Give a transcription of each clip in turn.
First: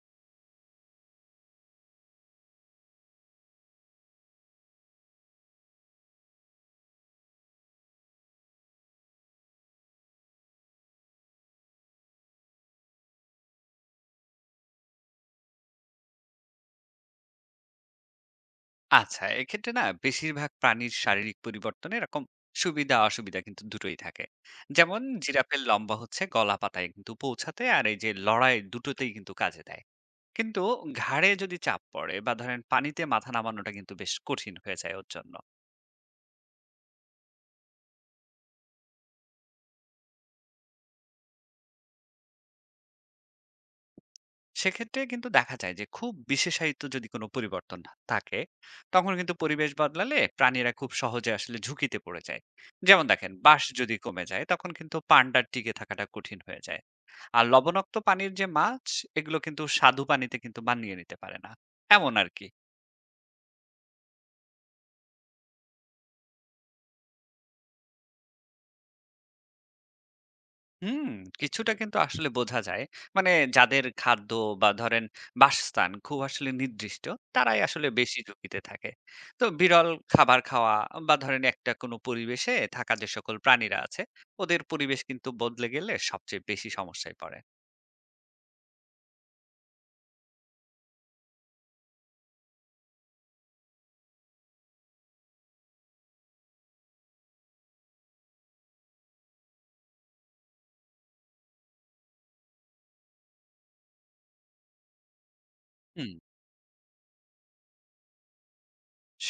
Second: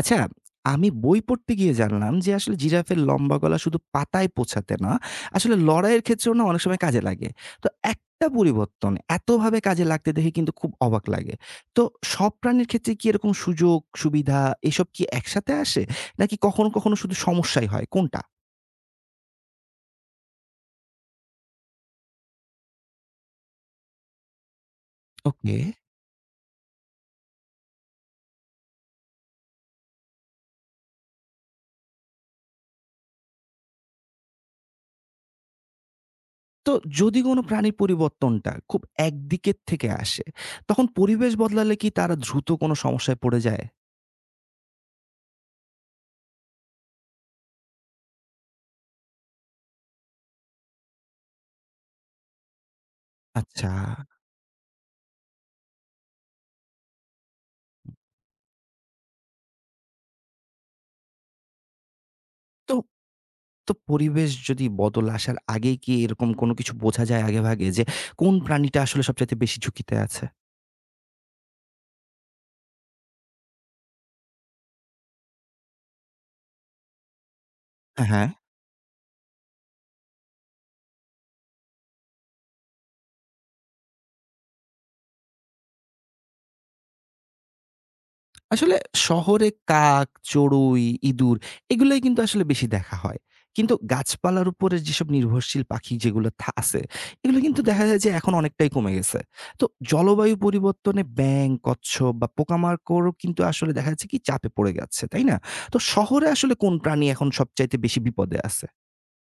আচ্ছা, আমি বই পড়তে গিয়ে জানলাম যে আসলে জিরাফের লম্বা গলা শুধু পাতায় পৌঁছাতে না, আসলে লড়াইয়ের ক্ষেত্রেও না অনেক সময় কাজে লাগে। তো একটা পরিবর্তন এতভাবে কাজে লাগতে দেখে কিন্তু খুব অবাক লাগে। তো সব প্রাণীর ক্ষেত্রে কি এরকম সুযোগ, সুবিধা এসব কি একসাথে আসে? নাকি কখনো, কখনো শুধু সমস্যাই হয় কোনটা? আচ্ছা, এক্ষেত্রে না বেশিরভাগ প্রাণীর শারীরিক পরিবর্তনে এরকম সুবিধা-অসুবিধা কিন্তু দুটোই থাকে। যেমন ওকে। জিরাফের লম্বা হচ্ছে গলা পাতায় কিন্তু পৌঁছাতে আর এই যে লড়াই দুটোতেই কিন্তু কাজে দেয়। কিন্তু ঘাড়ে যদি চাপ পড়ে বা ধরেন পানিতে মাথা নামানোটা কিন্তু বেশ কঠিন হয়ে যায় ওর জন্য। তো যদি কোনো প্রাণীর পরিবর্তনটা খুব একদিকের থেকে আসে, তখন পরিবেশ বদলালে কি তারা দ্রুত কোনো সমস্যায় পড়ে যায়? সেক্ষেত্রে কিন্তু দেখা যায় যে খুব বিশেষায়িত যদি কোনো পরিবর্তন থাকে, তখন কিন্তু পরিবেশ বদলালে প্রাণীরা খুব সহজে আসলে ঝুঁকিতে পড়ে যায়। যেমন দেখেন বাঁশ আচ্ছা। যদি কমে যায় তখন কিন্তু পান্ডার টিকে থাকাটা কঠিন হয়ে যায়। আর লবণাক্ত পানির যে মাছ, এগুলো কিন্তু স্বাদু পানিতে কিন্তু মানিয়ে নিতে পারে না। এমন আরকি। তো তো পরিবেশ যদি বদল আসার আগেই কি এরকম কোনো কিছু বোঝা যায় আগেভাগে যে কোন প্রাণীটা আসলে সবচাইতে বেশি ঝুঁকিতে আছে? হুম, কিছুটা কিন্তু আসলে বোঝা যায়। মানে যাদের খাদ্য বা ধরেন বাসস্থান খুব আসলে নির্দিষ্ট, তারাই আসলে হ্যাঁ, বেশি হ্যাঁ। ঝুঁকিতে থাকে। তো বিরল খাবার খাওয়া বা ধরেন একটা কোনো পরিবেশে থাকা যে সকল প্রাণীরা আছে, ওদের পরিবেশ কিন্তু বদলে গেলে সবচেয়ে বেশি সমস্যায় পড়ে। আসলে শহরে কাক, চড়ুই, ইঁদুর এগুলাই কিন্তু আসলে বেশি দেখা হয়। কিন্তু গাছপালার উপরে যেসব নির্ভরশীল পাখি যেগুলো আছে, এগুলো কিন্তু দেখা যায় যে এখন অনেকটাই কমে গেছে। তো জলবায়ু পরিবর্তনে ব্যাঙ, কচ্ছপ বা পোকামাকড়ও কিন্তু আসলে দেখা যাচ্ছে কি চাপে পড়ে যাচ্ছে, তাই না? তো হুম। শহরে আসলে কোন প্রাণী এখন সবচাইতে বেশি বিপদে আছে?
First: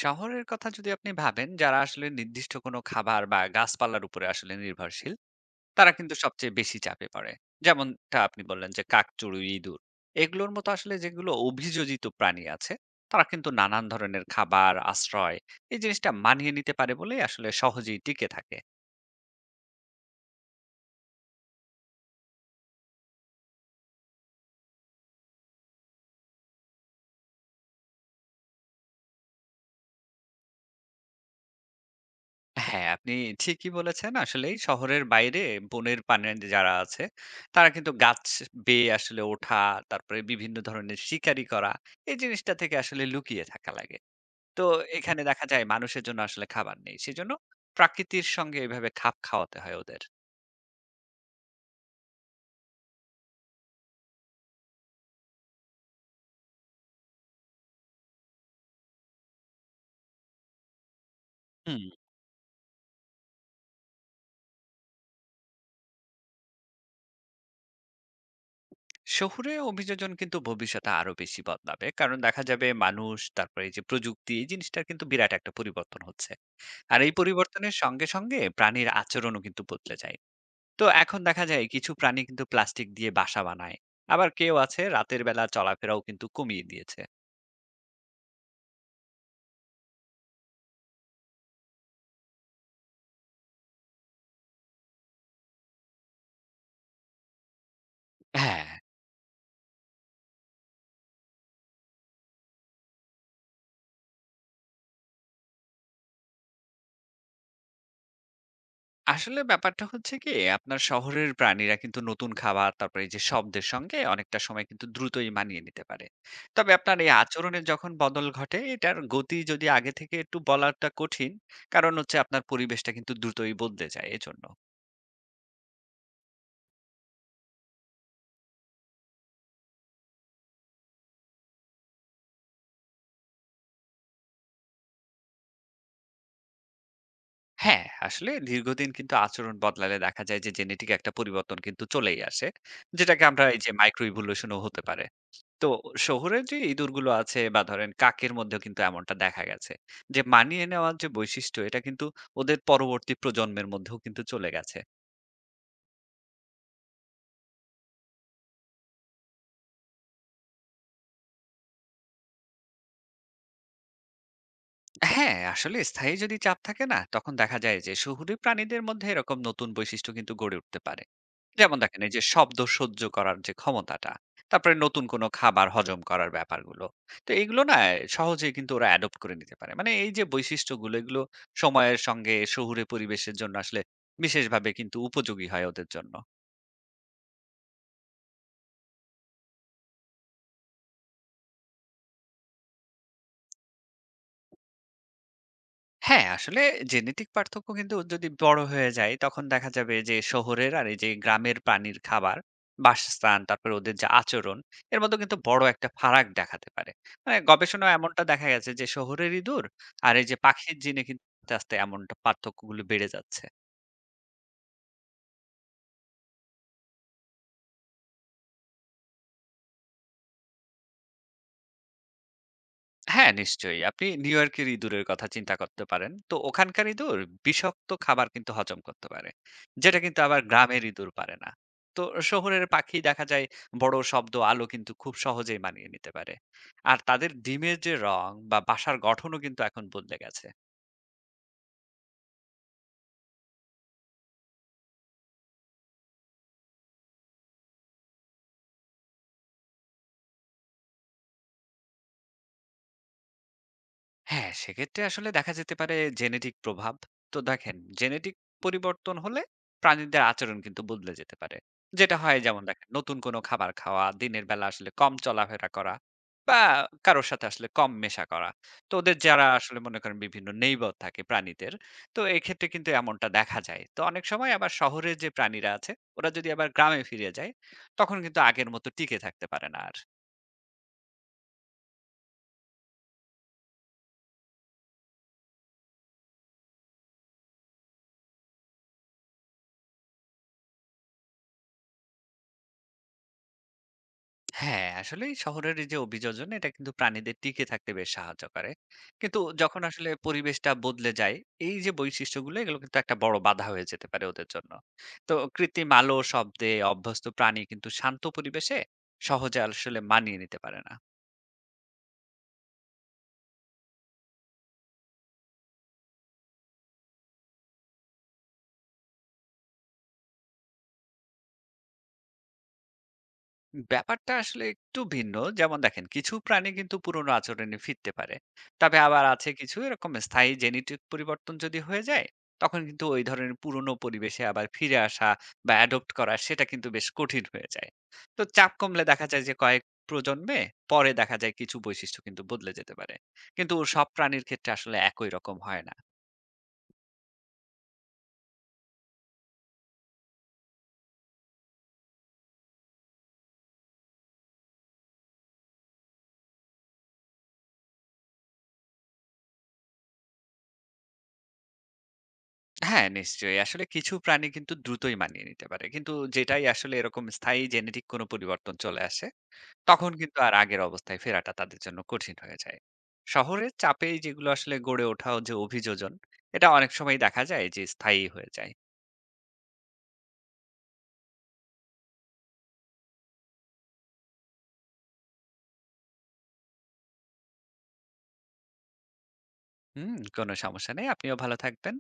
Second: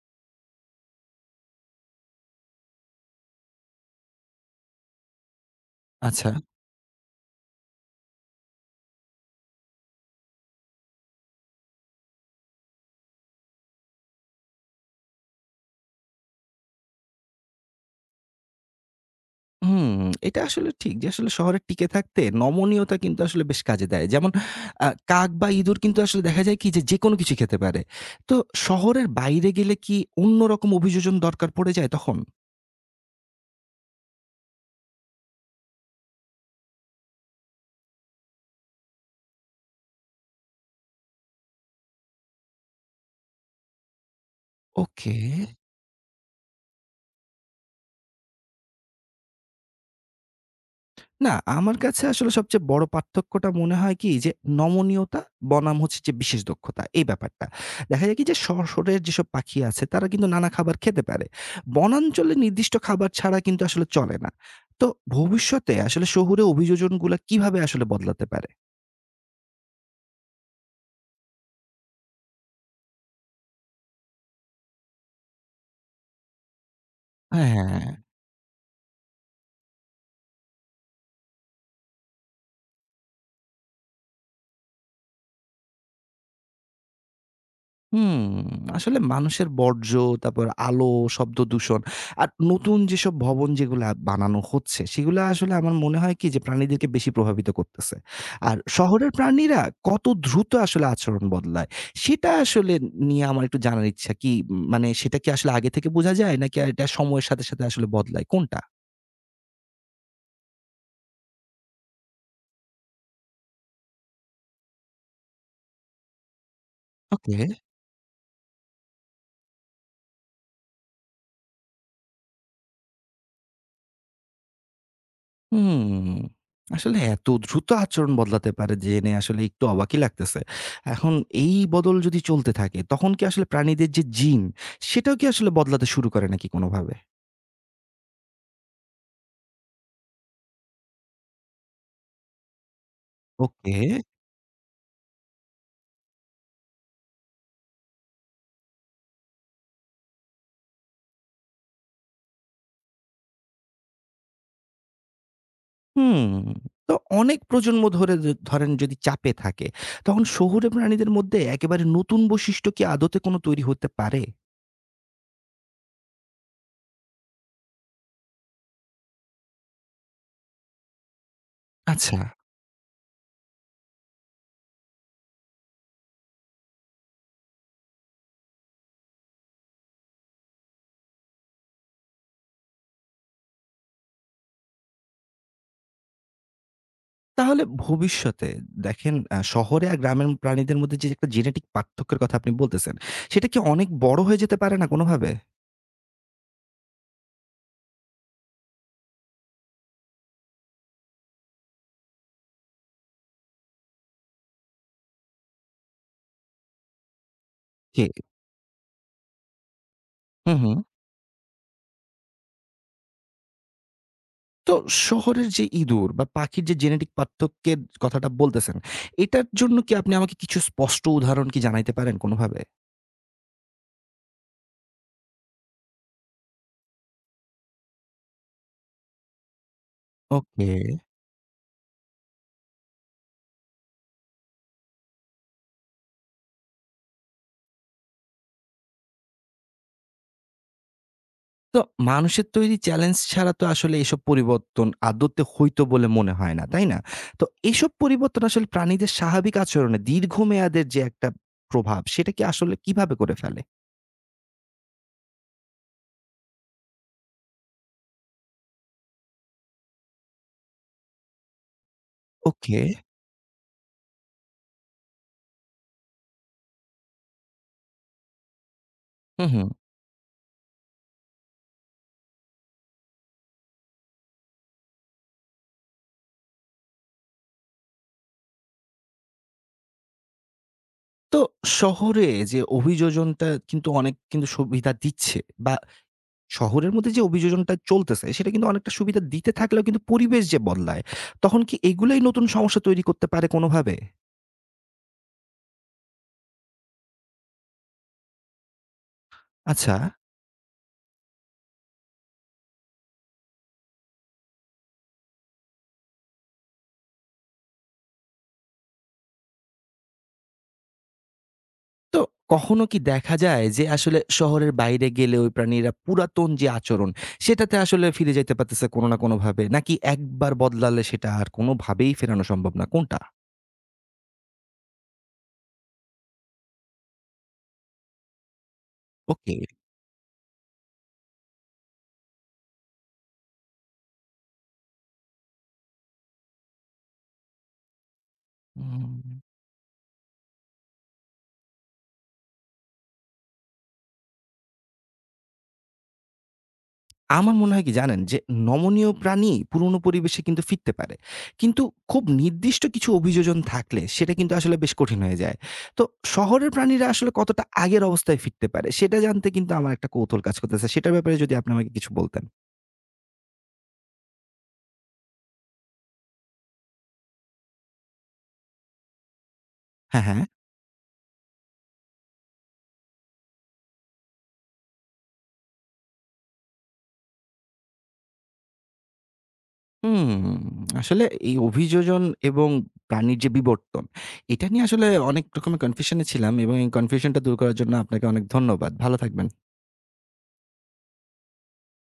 শহরের কথা যদি আপনি ভাবেন, যারা আসলে নির্দিষ্ট কোনো খাবার বা গাছপালার উপরে আসলে নির্ভরশীল তারা কিন্তু আচ্ছা। সবচেয়ে বেশি চাপে পড়ে। যেমনটা আপনি বললেন যে কাক, চড়ুই, ইঁদুর এগুলোর মতো আসলে যেগুলো অভিযোজিত প্রাণী আছে, তারা কিন্তু নানান ধরনের খাবার, আশ্রয় এই জিনিসটা মানিয়ে নিতে পারে বলেই আসলে সহজেই টিকে থাকে। হুম, এটা আসলে ঠিক যে আসলে শহরে টিকে থাকতে নমনীয়তা কিন্তু আসলে বেশ কাজে দেয়। যেমন কাক বা ইঁদুর কিন্তু আসলে দেখা যায় কি যে যেকোনো কিছু খেতে পারে। তো শহরের বাইরে গেলে কি অন্যরকম অভিযোজন দরকার পড়ে যায় তখন? হ্যাঁ, আপনি ঠিকই বলেছেন। আসলেই শহরের বাইরে বনের পানে যারা আছে, তারা কিন্তু গাছ বেয়ে আসলে ওঠা, তারপরে বিভিন্ন ধরনের শিকারি করা, এই জিনিসটা থেকে আসলে লুকিয়ে থাকা লাগে। তো ওকে। এখানে দেখা যায় মানুষের জন্য আসলে খাবার নেই। সেজন্য প্রাকৃতির সঙ্গে এভাবে খাপ খাওয়াতে হয় ওদের। না, আমার কাছে আসলে সবচেয়ে বড় পার্থক্যটা মনে হয় কি যে, নমনীয়তা বনাম হচ্ছে যে বিশেষ দক্ষতা, এই ব্যাপারটা। দেখা যায় কি যে শহরের যেসব পাখি আছে তারা কিন্তু নানা খাবার খেতে পারে। হুম। বনাঞ্চলে নির্দিষ্ট খাবার ছাড়া কিন্তু আসলে চলে না। তো ভবিষ্যতে আসলে শহুরে অভিযোজনগুলা কিভাবে আসলে বদলাতে পারে? শহুরে অভিযোজন কিন্তু ভবিষ্যতে আরো বেশি বদলাবে। কারণ দেখা যাবে মানুষ, তারপরে এই যে প্রযুক্তি, এই জিনিসটার কিন্তু বিরাট একটা পরিবর্তন হচ্ছে। আর এই পরিবর্তনের হ্যাঁ। সঙ্গে, সঙ্গে প্রাণীর আচরণও কিন্তু বদলে যায়। তো এখন দেখা যায় কিছু প্রাণী কিন্তু প্লাস্টিক দিয়ে বাসা বানায়। আবার কেউ আছে রাতের বেলা চলাফেরাও কিন্তু কমিয়ে দিয়েছে। হুম, আসলে মানুষের বর্জ্য, তারপর আলো, শব্দ দূষণ আর নতুন যেসব ভবন যেগুলা বানানো হচ্ছে, সেগুলা আসলে আমার মনে হয় কি যে প্রাণীদেরকে বেশি প্রভাবিত করতেছে। আর হ্যাঁ। শহরের প্রাণীরা কত দ্রুত আসলে আচরণ বদলায়, সেটা আসলে নিয়ে আমার একটু জানার ইচ্ছা। কি মানে সেটা কি আসলে আগে থেকে বোঝা যায় নাকি এটা সময়ের সাথে, সাথে আসলে বদলায়? কোনটা? আসলে ব্যাপারটা হচ্ছে কি আপনার শহরের প্রাণীরা কিন্তু নতুন খাবার তারপরে এই যে শব্দের সঙ্গে অনেকটা সময় কিন্তু দ্রুতই মানিয়ে নিতে পারে। তবে আপনার এই ওকে। আচরণের যখন বদল ঘটে এটার গতি যদি আগে থেকে একটু বলাটা কঠিন। কারণ হচ্ছে আপনার পরিবেশটা কিন্তু দ্রুতই বদলে যায় এজন্য। হুম, আসলে এত দ্রুত আচরণ বদলাতে পারে জেনে আসলে একটু অবাকই লাগতেছে। এখন এই বদল যদি চলতে থাকে তখন কি আসলে প্রাণীদের যে জিন সেটাও কি আসলে বদলাতে শুরু করে নাকি কোনোভাবে? হ্যাঁ, আসলে দীর্ঘদিন কিন্তু আচরণ বদলালে দেখা যায় যে জেনেটিক একটা পরিবর্তন কিন্তু চলেই আসে, যেটাকে আমরা এই যে ওকে। মাইক্রো ইভলিউশনও হতে পারে। তো শহুরে যে ইঁদুরগুলো আছে বা ধরেন কাকের মধ্যেও কিন্তু এমনটা দেখা গেছে যে মানিয়ে নেওয়ার যে বৈশিষ্ট্য এটা কিন্তু ওদের পরবর্তী প্রজন্মের মধ্যেও কিন্তু চলে গেছে। হুম, তো অনেক প্রজন্ম ধরে ধরেন যদি চাপে থাকে তখন শহুরে প্রাণীদের মধ্যে একেবারে নতুন বৈশিষ্ট্য কি আদতে কোনো তৈরি হতে পারে? হ্যাঁ, আসলে স্থায়ী যদি চাপ থাকে না তখন দেখা যায় যে শহুরে প্রাণীদের মধ্যে এরকম নতুন বৈশিষ্ট্য কিন্তু গড়ে উঠতে পারে। যেমন দেখেন এই আচ্ছা। যে শব্দ সহ্য করার যে ক্ষমতাটা, তারপরে নতুন কোনো খাবার হজম করার ব্যাপারগুলো। তো এগুলো না সহজেই কিন্তু ওরা অ্যাডপ্ট করে নিতে পারে। মানে এই যে বৈশিষ্ট্যগুলো এগুলো সময়ের সঙ্গে শহুরে পরিবেশের জন্য আসলে বিশেষভাবে কিন্তু উপযোগী হয় ওদের জন্য। তাহলে ভবিষ্যতে দেখেন শহরে আর গ্রামের প্রাণীদের মধ্যে যে একটা জেনেটিক পার্থক্যের কথা আপনি বলতেছেন, সেটা কি অনেক বড় হয়ে যেতে পারে না কোনোভাবে? হ্যাঁ, আসলে জেনেটিক পার্থক্য কিন্তু যদি বড় হয়ে যায়, তখন দেখা যাবে যে শহরের আর এই যে গ্রামের প্রাণীর খাবার, বাসস্থান, তারপরে ওদের যে আচরণ, এর মধ্যে কিন্তু বড় একটা ফারাক দেখাতে পারে। মানে গবেষণায় জি। এমনটা দেখা গেছে যে শহরের ইঁদুর আর এই যে হুম, পাখির হুম। জিনে কিন্তু আস্তে, আস্তে এমনটা পার্থক্যগুলো বেড়ে যাচ্ছে। তো শহরের যে ইঁদুর বা পাখির যে জেনেটিক পার্থক্যের কথাটা বলতেছেন, এটার জন্য কি আপনি আমাকে কিছু স্পষ্ট উদাহরণ কি জানাইতে পারেন কোনোভাবে? হ্যাঁ, নিশ্চয়ই। আপনি নিউ ইয়র্কের ইঁদুরের কথা চিন্তা করতে পারেন। তো ওখানকার ইঁদুর বিষাক্ত খাবার কিন্তু হজম করতে পারে। যেটা কিন্তু আবার ওকে। গ্রামের ইঁদুর পারে না। তো শহরের পাখি দেখা যায় বড় শব্দ, আলো কিন্তু খুব সহজেই মানিয়ে নিতে পারে। আর তাদের ডিমের যে রং বা বাসার গঠনও কিন্তু এখন বদলে গেছে। তো মানুষের তৈরি চ্যালেঞ্জ ছাড়া তো আসলে এসব পরিবর্তন আদতে হইতো বলে মনে হয় না, তাই না? তো এসব পরিবর্তন আসলে প্রাণীদের স্বাভাবিক আচরণে দীর্ঘমেয়াদের যে একটা প্রভাব, সেটা কি আসলে কিভাবে করে ফেলে? হ্যাঁ, সেক্ষেত্রে আসলে দেখা যেতে পারে জেনেটিক প্রভাব। তো দেখেন জেনেটিক পরিবর্তন হলে প্রাণীদের আচরণ কিন্তু বদলে যেতে পারে। যেটা হয় যেমন ওকে। দেখেন নতুন কোনো খাবার খাওয়া, দিনের বেলা আসলে কম চলাফেরা করা বা কারো সাথে আসলে কম মেশা করা। তো ওদের যারা হুম, হুম। আসলে মনে করেন বিভিন্ন নেইবার থাকে প্রাণীদের, তো এক্ষেত্রে কিন্তু এমনটা দেখা যায়। তো অনেক সময় আবার শহরে যে প্রাণীরা আছে ওরা যদি আবার গ্রামে ফিরে যায়, তখন কিন্তু আগের মতো টিকে থাকতে পারে না আর। তো শহরে যে অভিযোজনটা কিন্তু অনেক কিন্তু সুবিধা দিচ্ছে বা শহরের মধ্যে যে অভিযোজনটা চলতেছে, সেটা কিন্তু অনেকটা সুবিধা দিতে থাকলেও কিন্তু পরিবেশ যে বদলায়, তখন কি এগুলাই নতুন সমস্যা তৈরি করতে পারে কোনোভাবে? হ্যাঁ, আসলেই শহরের এই যে অভিযোজন এটা কিন্তু প্রাণীদের টিকে থাকতে বেশ সাহায্য করে। কিন্তু যখন আচ্ছা। আসলে পরিবেশটা বদলে যায়, এই যে বৈশিষ্ট্যগুলো এগুলো কিন্তু একটা বড় বাধা হয়ে যেতে পারে ওদের জন্য। তো কৃত্রিম আলো, শব্দে অভ্যস্ত প্রাণী কিন্তু শান্ত পরিবেশে সহজে আসলে মানিয়ে নিতে পারে না। তো কখনো কি দেখা যায় যে আসলে শহরের বাইরে গেলে ওই প্রাণীরা পুরাতন যে আচরণ সেটাতে আসলে ফিরে যাইতে পারতেছে কোনো না কোনোভাবে? নাকি একবার বদলালে সেটা আর কোনোভাবেই ফেরানো সম্ভব না কোনটা? ব্যাপারটা আসলে একটু ভিন্ন। যেমন দেখেন কিছু প্রাণী কিন্তু পুরনো আচরণে ফিরতে পারে। তবে আবার আছে ওকে। কিছু এরকম স্থায়ী জেনেটিক পরিবর্তন যদি হয়ে যায়, তখন কিন্তু ওই ধরনের পুরনো পরিবেশে আবার ফিরে আসা বা অ্যাডপ্ট করা সেটা কিন্তু বেশ কঠিন হয়ে যায়। তো চাপ কমলে দেখা উম যায় যে কয়েক প্রজন্মে পরে দেখা যায় কিছু বৈশিষ্ট্য কিন্তু বদলে যেতে পারে। কিন্তু সব প্রাণীর ক্ষেত্রে আসলে একই রকম হয় না। আমার মনে হয় কি জানেন? যে নমনীয় প্রাণী পুরনো পরিবেশে কিন্তু ফিরতে পারে। কিন্তু খুব নির্দিষ্ট কিছু অভিযোজন থাকলে সেটা কিন্তু আসলে বেশ কঠিন হয়ে যায়। তো শহরের প্রাণীরা আসলে কতটা আগের অবস্থায় ফিরতে পারে সেটা জানতে কিন্তু আমার একটা কৌতূহল কাজ করতেছে। সেটার ব্যাপারে যদি আপনি আমাকে কিছু বলতেন। হ্যাঁ, নিশ্চয়ই। আসলে কিছু প্রাণী কিন্তু দ্রুতই মানিয়ে নিতে পারে। কিন্তু যেটাই আসলে এরকম স্থায়ী জেনেটিক কোনো পরিবর্তন চলে আসে তখন হ্যাঁ, কিন্তু হ্যাঁ। আর আগের অবস্থায় ফেরাটা তাদের জন্য কঠিন হয়ে যায়। শহরের চাপেই যেগুলো আসলে গড়ে ওঠা যে অভিযোজন, এটা অনেক সময় দেখা যায় যে স্থায়ী হয়ে যায়। হুম, আসলে এই অভিযোজন এবং প্রাণীর যে বিবর্তন, এটা নিয়ে আসলে অনেক রকমের কনফিউশন এ ছিলাম এবং এই কনফিউশনটা দূর করার জন্য আপনাকে অনেক ধন্যবাদ। ভালো থাকবেন। হুম, কোনো সমস্যা নেই। আপনিও ভালো থাকবেন।